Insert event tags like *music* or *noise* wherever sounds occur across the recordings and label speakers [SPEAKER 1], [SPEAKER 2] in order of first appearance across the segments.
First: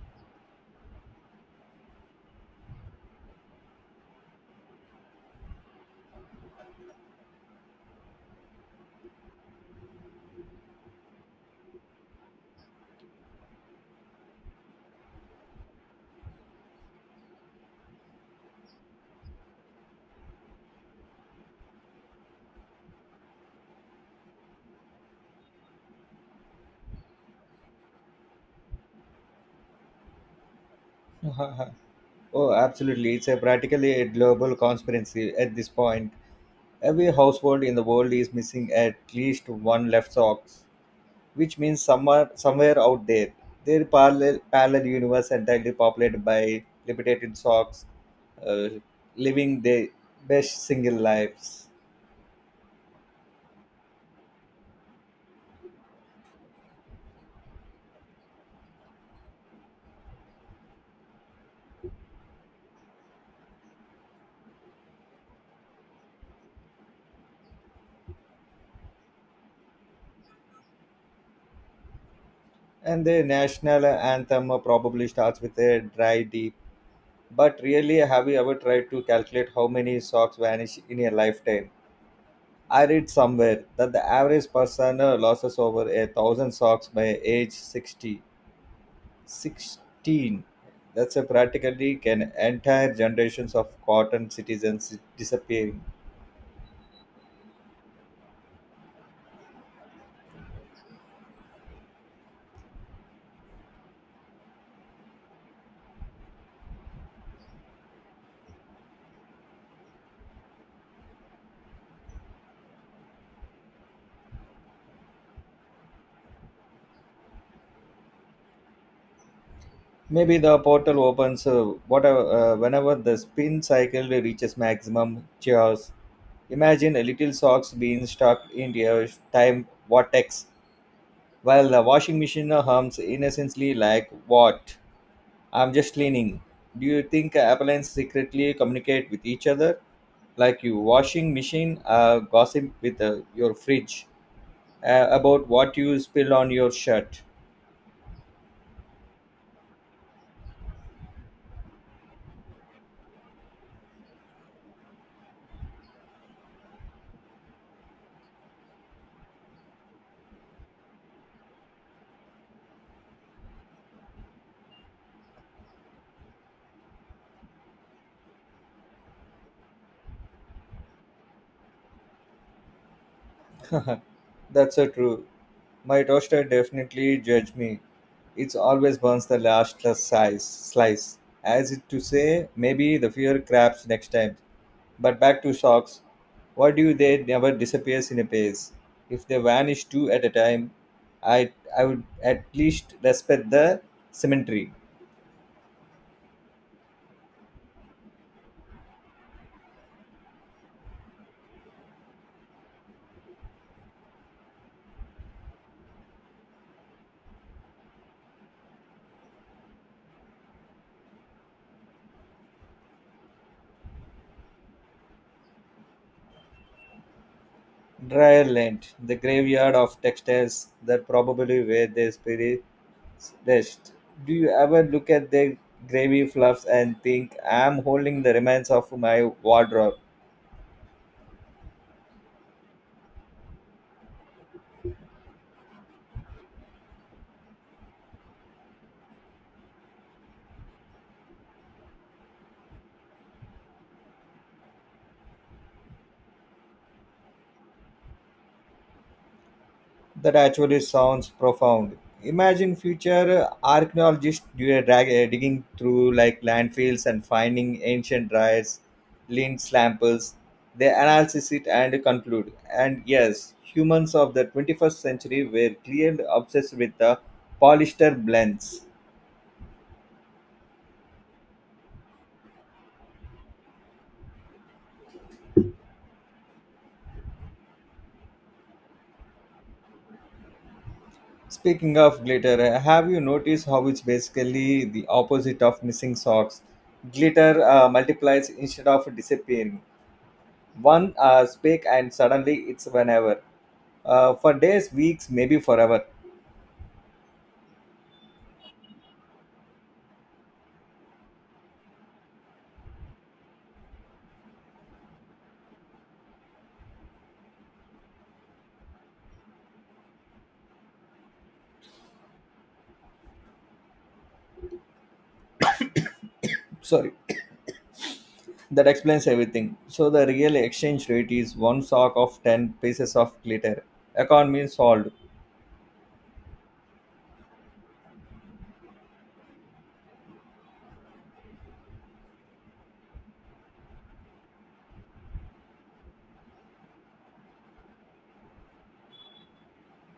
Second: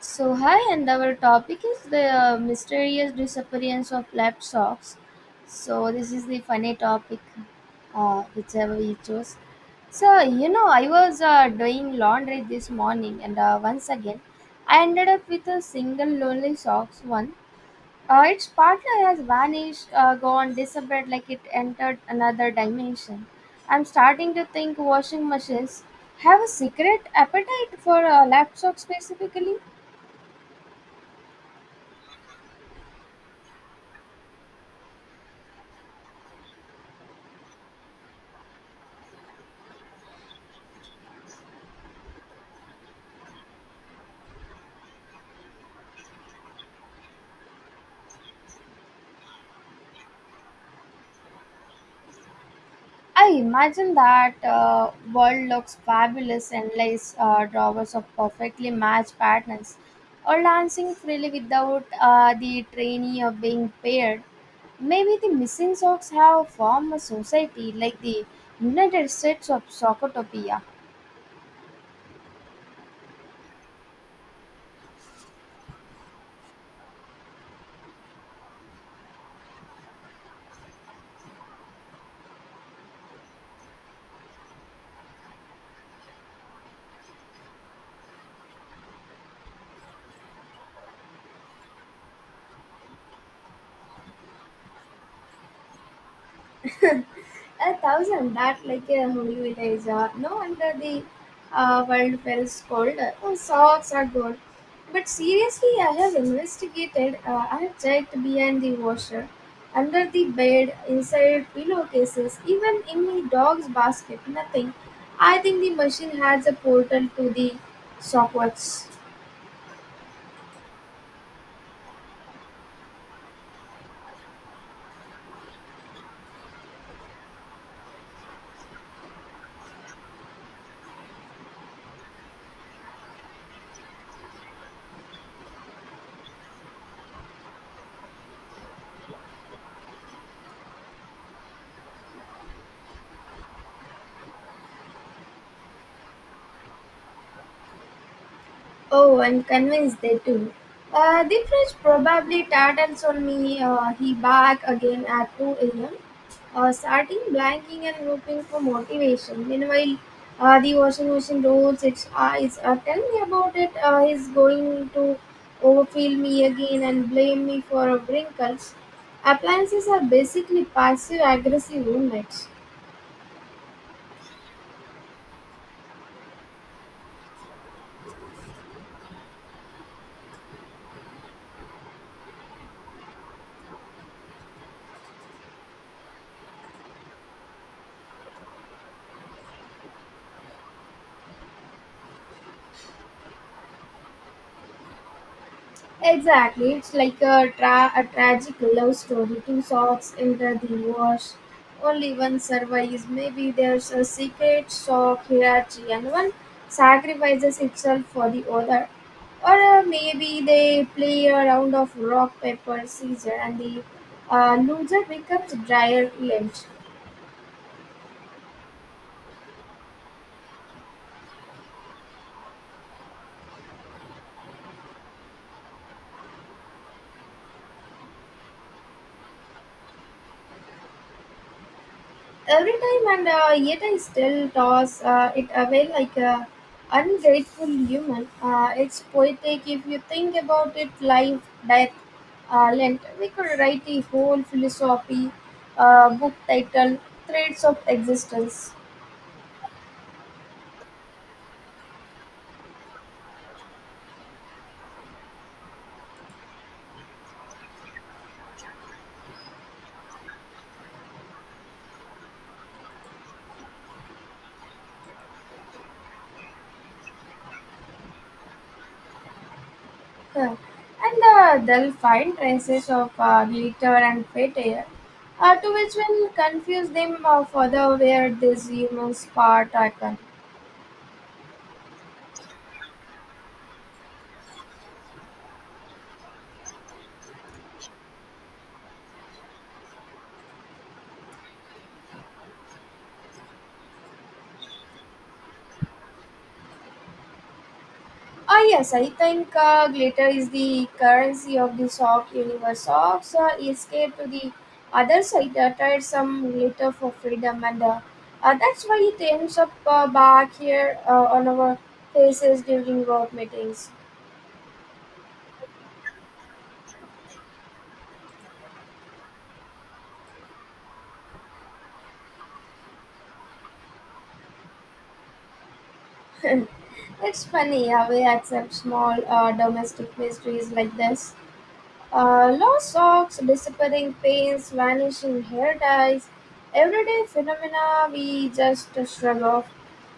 [SPEAKER 1] So hi, and our topic is the mysterious disappearance of lab socks. So this is the funny topic, whichever you chose. So you know, I was doing laundry this morning, and once again, I ended up with a single lonely socks one. Its partner has vanished, gone, disappeared like it entered another dimension. I'm starting to think washing machines have a secret appetite for lab socks specifically.
[SPEAKER 2] *laughs* Oh, absolutely. It's a practically a global conspiracy at this point. Every household in the world is missing at least one left sock, which means somewhere, out there, there parallel universe entirely populated by liberated socks, uh, living their best single lives.
[SPEAKER 1] I imagine that world looks fabulous, endless drawers of perfectly matched patterns, or dancing freely without the trainee of being paired. Maybe the missing socks have formed a society like the United States of Socotopia.
[SPEAKER 2] And the national anthem probably starts with a dry D. But really, have you ever tried to calculate how many socks vanish in a lifetime? I read somewhere that the average person loses over a thousand socks by age 60. 16. That's a practically can entire generations of cotton citizens disappearing.
[SPEAKER 1] *laughs* A thousand, that like a holy village, or no wonder the world feels cold. Oh, socks are good. But seriously, I have investigated, I have checked behind the washer, under the bed, inside pillowcases, even in the dog's basket. Nothing. I think the machine has a portal to the shockwaves.
[SPEAKER 2] Maybe the portal opens whenever the spin cycle reaches maximum chaos. Imagine a little socks being stuck in your time vortex while the washing machine hums innocently like what? I'm just leaning. Do you think appliances secretly communicate with each other, like your washing machine gossip with your fridge about what you spilled on your shirt?
[SPEAKER 1] Oh, I'm convinced they do. The fridge probably tartans on me. He bark again at 2 a.m., starting blanking and looking for motivation. Meanwhile, the washing machine rolls its eyes. Tell me about it. He's going to overfill me again and blame me for wrinkles. Appliances are basically passive aggressive roommates.
[SPEAKER 2] That's so true. My toaster definitely judged me. It always burns the last size slice. As if to say, maybe the fear crabs next time. But back to sharks. Why do they never disappears in a pace? If they vanish two at a time, I would at least respect the symmetry.
[SPEAKER 1] Exactly, it's like a, a tragic love story. Two souls enter the wash. Only one survives. Maybe there's a secret sock hierarchy, and one sacrifices itself for the other. Or maybe they play a round of rock, paper, scissors, and the loser becomes dryer end.
[SPEAKER 2] Dryland, the graveyard of textiles that probably where their spirits rest. Do you ever look at their gravy fluffs and think, I'm holding the remains of my wardrobe?
[SPEAKER 1] Every time, and yet I still toss it away like a ungrateful human. It's poetic if you think about it. Life, death, lent, we could write a whole philosophy book titled Threads of Existence.
[SPEAKER 2] That actually sounds profound. Imagine future archaeologists do a drag, digging through like landfills and finding ancient drives, lint samples. They analyze it and conclude. And yes, humans of the 21st century were clearly obsessed with the polyester blends.
[SPEAKER 1] Huh. And they'll find traces of glitter and failure, to which will confuse them further. Where these humans part are?
[SPEAKER 2] Speaking of glitter, have you noticed how it's basically the opposite of missing socks? Glitter multiplies instead of disappearing. One speak and suddenly it's whenever. For days, weeks, maybe forever.
[SPEAKER 1] Oh yes, I think glitter is the currency of the soft universe. Socks escape to the other side, tried some glitter for freedom, and that's why it ends up back here on our faces during work meetings.
[SPEAKER 2] Sorry, *coughs* that explains everything. So the real exchange rate is one sock of 10 pieces of glitter. Economy solved.
[SPEAKER 1] It's funny how we accept small domestic mysteries like this. Lost socks, disappearing paints, vanishing hair ties, everyday phenomena we just shrug off.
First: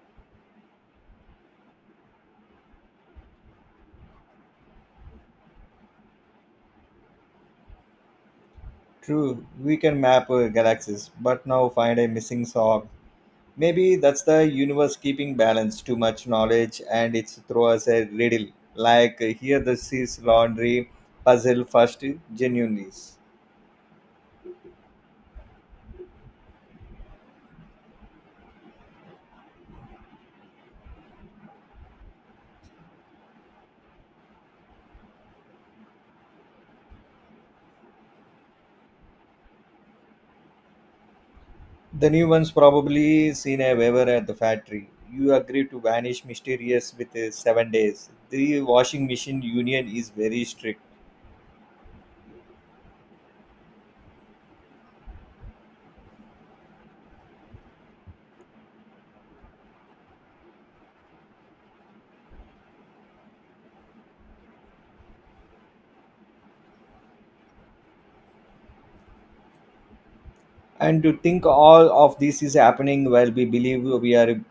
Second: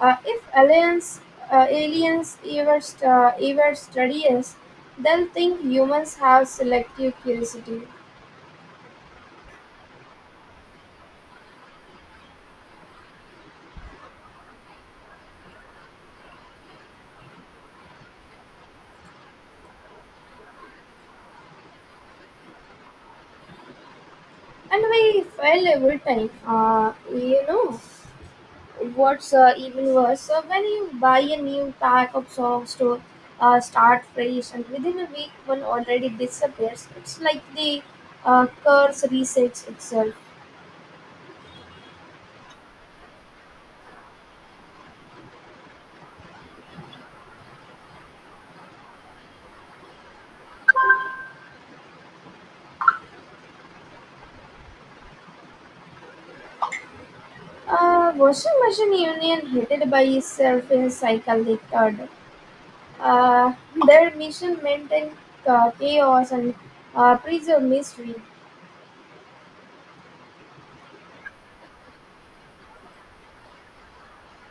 [SPEAKER 1] If aliens ever, ever study us, they'll think humans have selective curiosity.
[SPEAKER 2] True, we can map galaxies, but now find a missing sock. Maybe that's the universe keeping balance. Too much knowledge and it's throw us a riddle. Like here, the seas laundry puzzle first genuinely.
[SPEAKER 1] And we fail every time, you know. What's even worse, when you buy a new pack of socks to start fresh, and within a week one already disappears, it's like the curse resets itself.
[SPEAKER 2] The new one's probably seen a waiver at the factory. You agree to vanish mysterious with 7 days. The washing machine union is very strict.
[SPEAKER 1] Washing machine union hated by itself in cycle they third. Uh, their mission maintained chaos and preserve mystery.
[SPEAKER 2] And to think all of this is happening while we believe we are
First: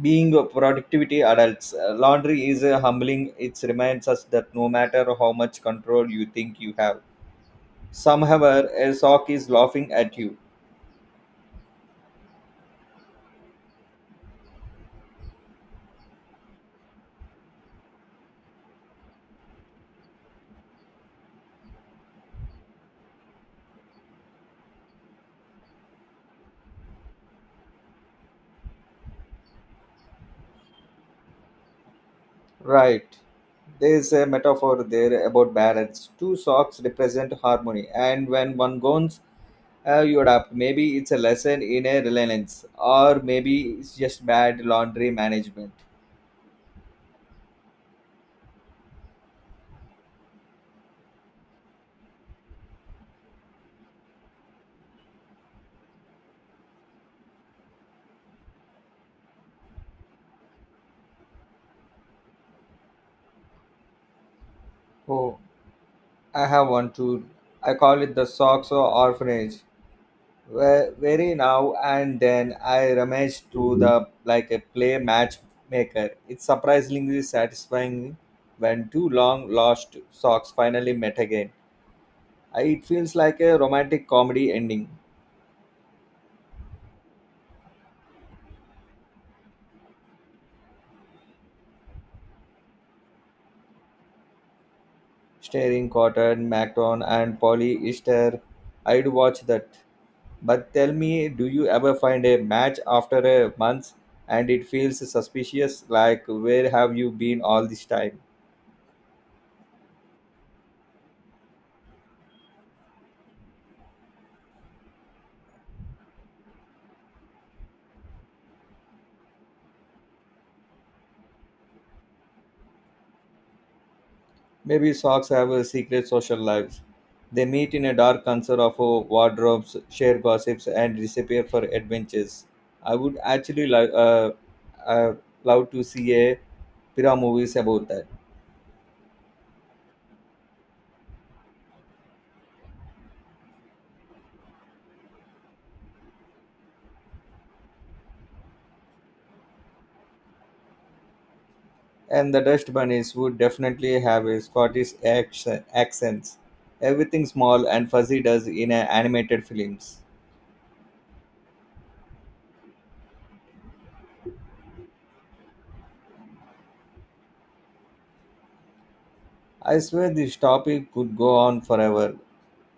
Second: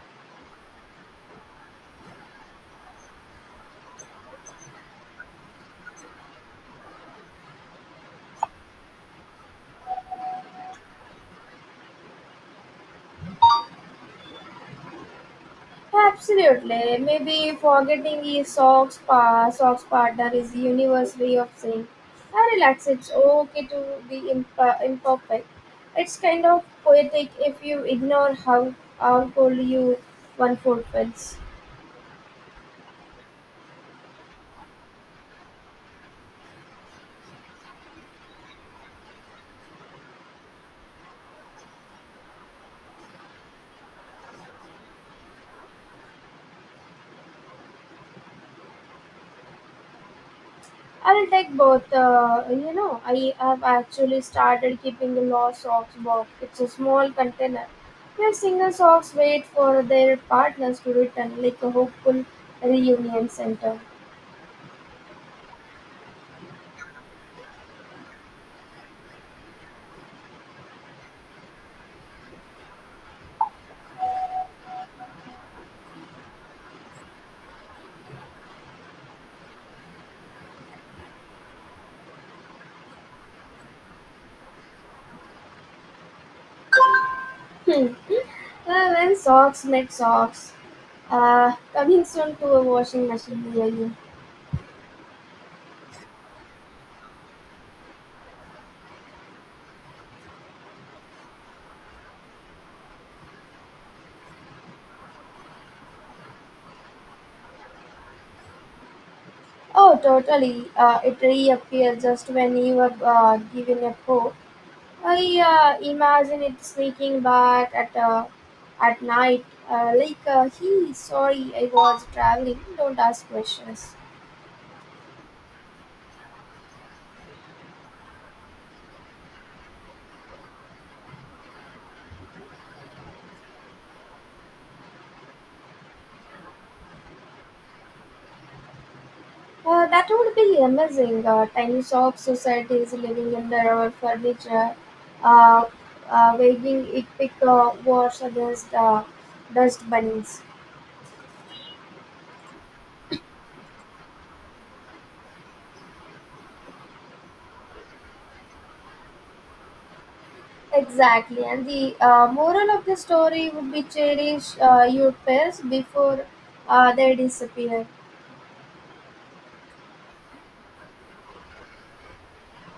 [SPEAKER 2] being productivity adults. Laundry is humbling. It reminds us that no matter how much control you think you have, somehow a sock is laughing at you.
[SPEAKER 1] Absolutely. Maybe forgetting his socks, socks partner is the universe way of saying, I relax, it's okay to be imperfect. It's kind of poetic if you ignore how cold you one fulfills.
[SPEAKER 2] Right. There is a metaphor there about balance. Two socks represent harmony, and when one goes, you adapt. Maybe it's a lesson in a reliance, or maybe it's just bad laundry management.
[SPEAKER 1] I'll take both. You know, I have actually started keeping a lost socks box. It's a small container where single socks wait for their partners to return, like a hopeful reunion center.
[SPEAKER 2] Oh, I have one too. I call it the socks or orphanage. Where very now and then I rummage through the like a play matchmaker. It's surprisingly satisfying when two long lost socks finally met again. It feels like a romantic comedy ending.
[SPEAKER 1] Hmm. Well, when socks make socks, coming soon to a washing machine near you.
[SPEAKER 2] Starring Cotton, Macron, and Polly Easter. I'd watch that. But tell me, do you ever find a match after a month and it feels suspicious? Like, where have you been all this time?
[SPEAKER 1] Oh, totally. It reappeared just when you were given a go. I imagine it sneaking back at night, like, "He, sorry, I was traveling. Don't ask questions."
[SPEAKER 2] Maybe socks have a secret social lives. They meet in a dark concert of wardrobes, share gossips, and disappear for adventures. I would actually uh, love to see a Pira movies about that.
[SPEAKER 1] That would be amazing. Tiny shop societies living in their own furniture, uh, waging epic wars against dust bunnies.
[SPEAKER 2] And the dust bunnies would definitely have a Scottish accents. Everything small and fuzzy does in a animated films.
[SPEAKER 1] Exactly, and the moral of the story would be cherish your pets before they disappear.
[SPEAKER 2] I swear this topic could go on forever.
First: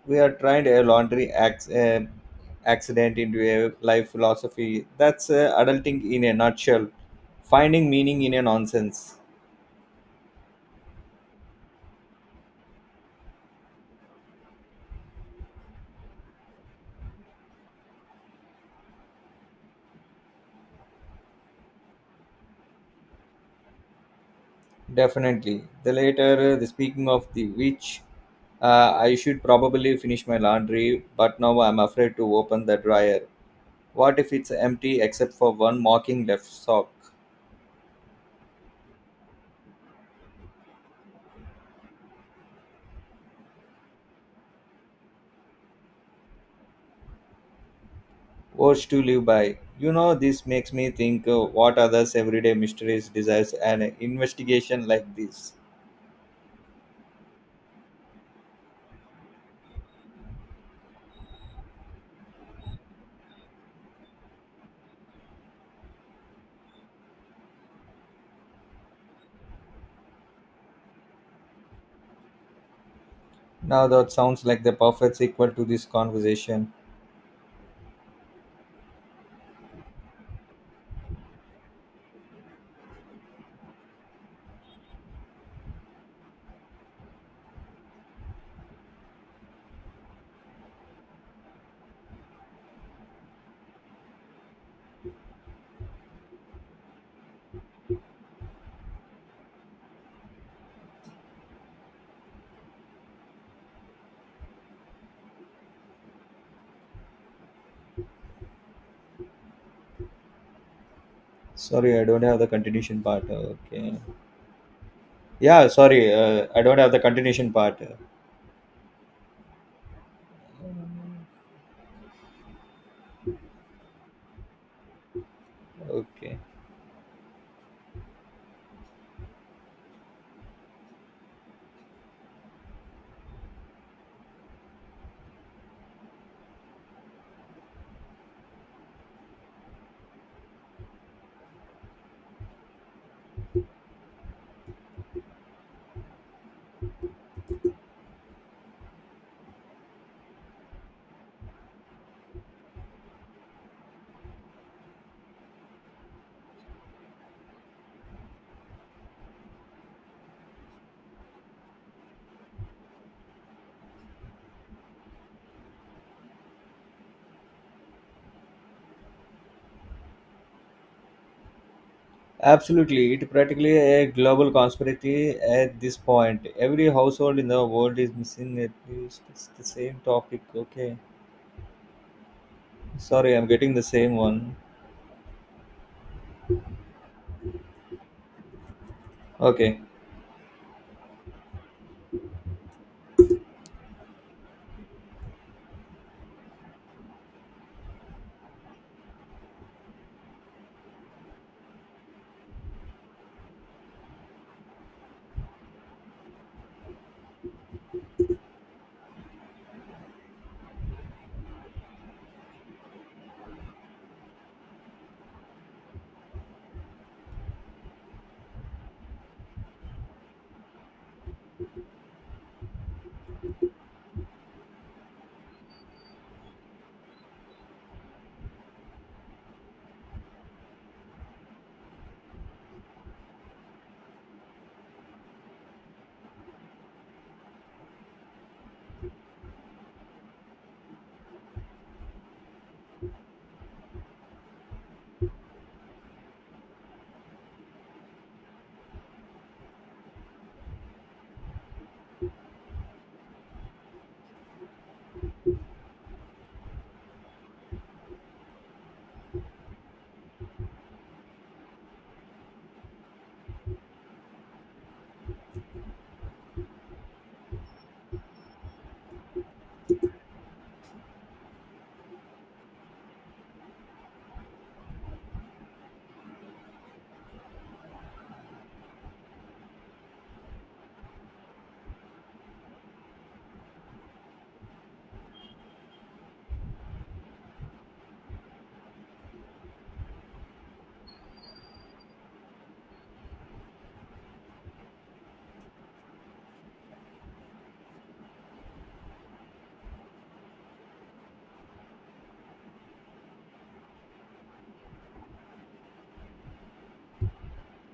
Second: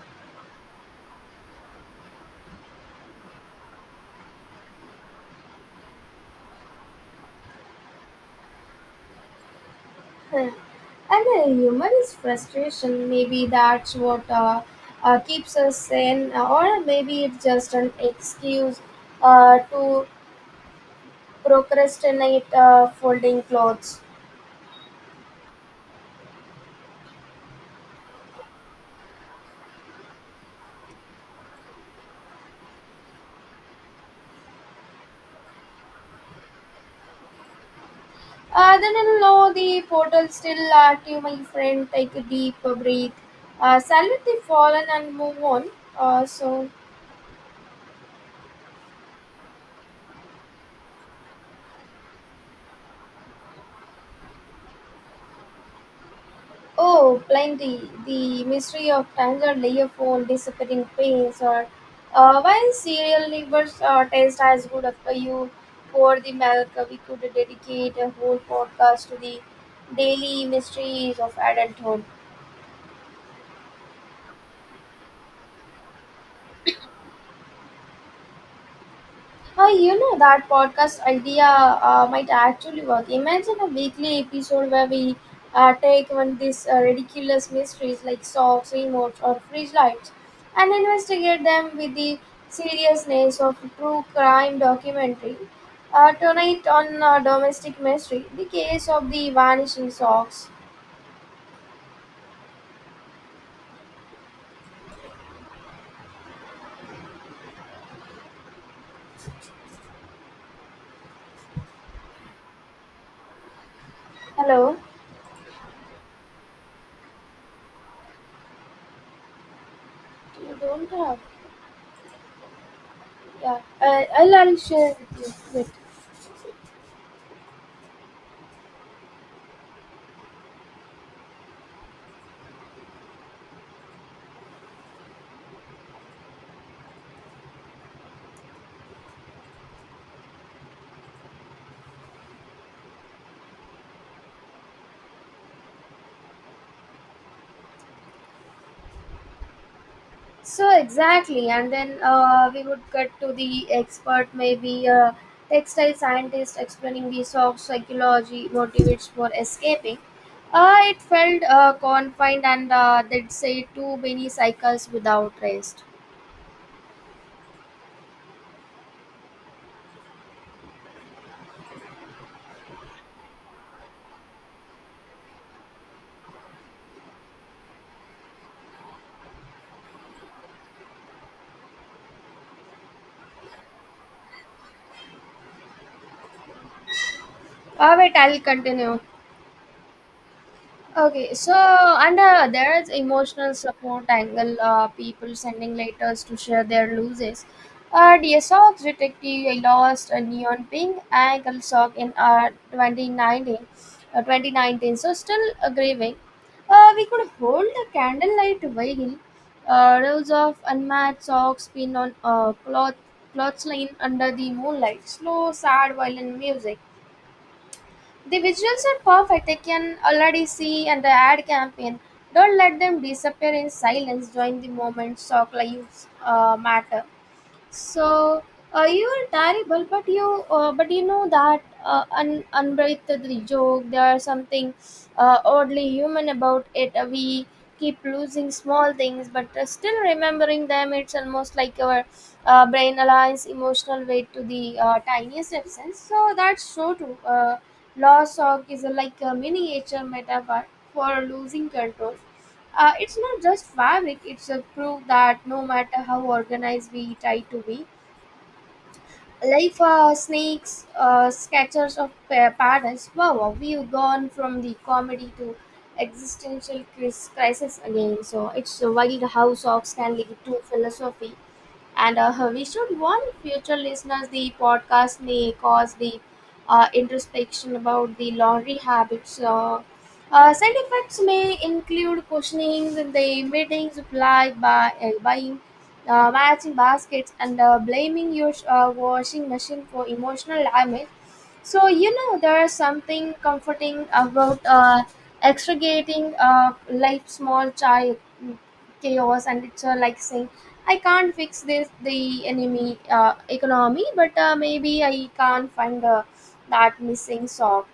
[SPEAKER 2] We are trying a laundry accident into a life philosophy. That's adulting in a nutshell. Finding meaning in a nonsense.
[SPEAKER 1] *laughs* And the humor is frustration. Maybe that's what keeps us sane, or maybe it's just an excuse to procrastinate folding clothes.
[SPEAKER 2] Definitely. The later, the speaking of the which, I should probably finish my laundry, but now I'm afraid to open the dryer. What if it's empty except for one mocking left sock?
[SPEAKER 1] Then I know the portal still active, my friend. Take a deep breath. Salute the fallen and move on. Uh, so,
[SPEAKER 2] Words to live by. You know, this makes me think what others' everyday mysteries desires an investigation like this.
[SPEAKER 1] oh, plenty. The mystery of tangled layer phone, disappearing pains, or why cereal livers taste as good after you pour the milk. We could dedicate a whole podcast to the daily mysteries of adulthood.
[SPEAKER 2] Now that sounds like the perfect sequel to this conversation.
[SPEAKER 1] Hi, you know that podcast idea might actually work. Imagine a weekly episode where we take one of these ridiculous mysteries like socks, remotes, or fridge lights, and investigate them with the seriousness of a true crime documentary. Tonight on Domestic Mystery, the case of the vanishing socks.
[SPEAKER 2] Sorry, I don't have the continuation part. Okay.
[SPEAKER 1] Hello?
[SPEAKER 2] Yeah, sorry, I don't have the continuation part.
[SPEAKER 1] You don't have? Yeah, I'll share with you. Yes.
[SPEAKER 2] Okay.
[SPEAKER 1] So exactly, and then we would get to the expert, maybe a textile scientist explaining the soft psychology motivates for escaping. It felt confined, and they'd say too many cycles without rest.
[SPEAKER 2] Absolutely, it practically a global conspiracy at this point. Every household in the world is missing at least it's the same topic. Okay. Sorry, I'm getting the same one.
[SPEAKER 1] Wait, I'll continue.
[SPEAKER 2] Okay.
[SPEAKER 1] Okay, so and there is emotional support angle. People sending letters to share their losses. Dear Sock Detective, I lost a neon pink ankle sock in 2019, so still grieving. We could hold a candlelight while rows of unmatched socks pinned on clothesline under the moonlight. Slow, sad, violin music. The visuals are perfect. I can already see and the ad campaign. Don't let them disappear in silence. Join the moment. Stock lives matter. So you are terrible, but you know that unbreathed joke. There is something oddly human about it. We keep losing small things, but still remembering them. It's almost like our brain aligns emotional weight to the tiniest absence. So that's so true. Loss of is like a miniature metaphor for losing control. It's not just fabric, it's a proof that no matter how organized we try to be, life snakes, sketchers of patterns. Wow, wow, we've gone from the comedy to existential crisis again. So it's a wild how socks can lead to philosophy, and we should warn future listeners the podcast may cause the introspection about the laundry habits. Side effects may include questioning the meetings supplied by buying matching baskets and blaming your washing machine for emotional damage. So you know there is something comforting about extricating like small child chaos, and it's like saying I can't fix this the enemy economy, but maybe I can't find that missing sock.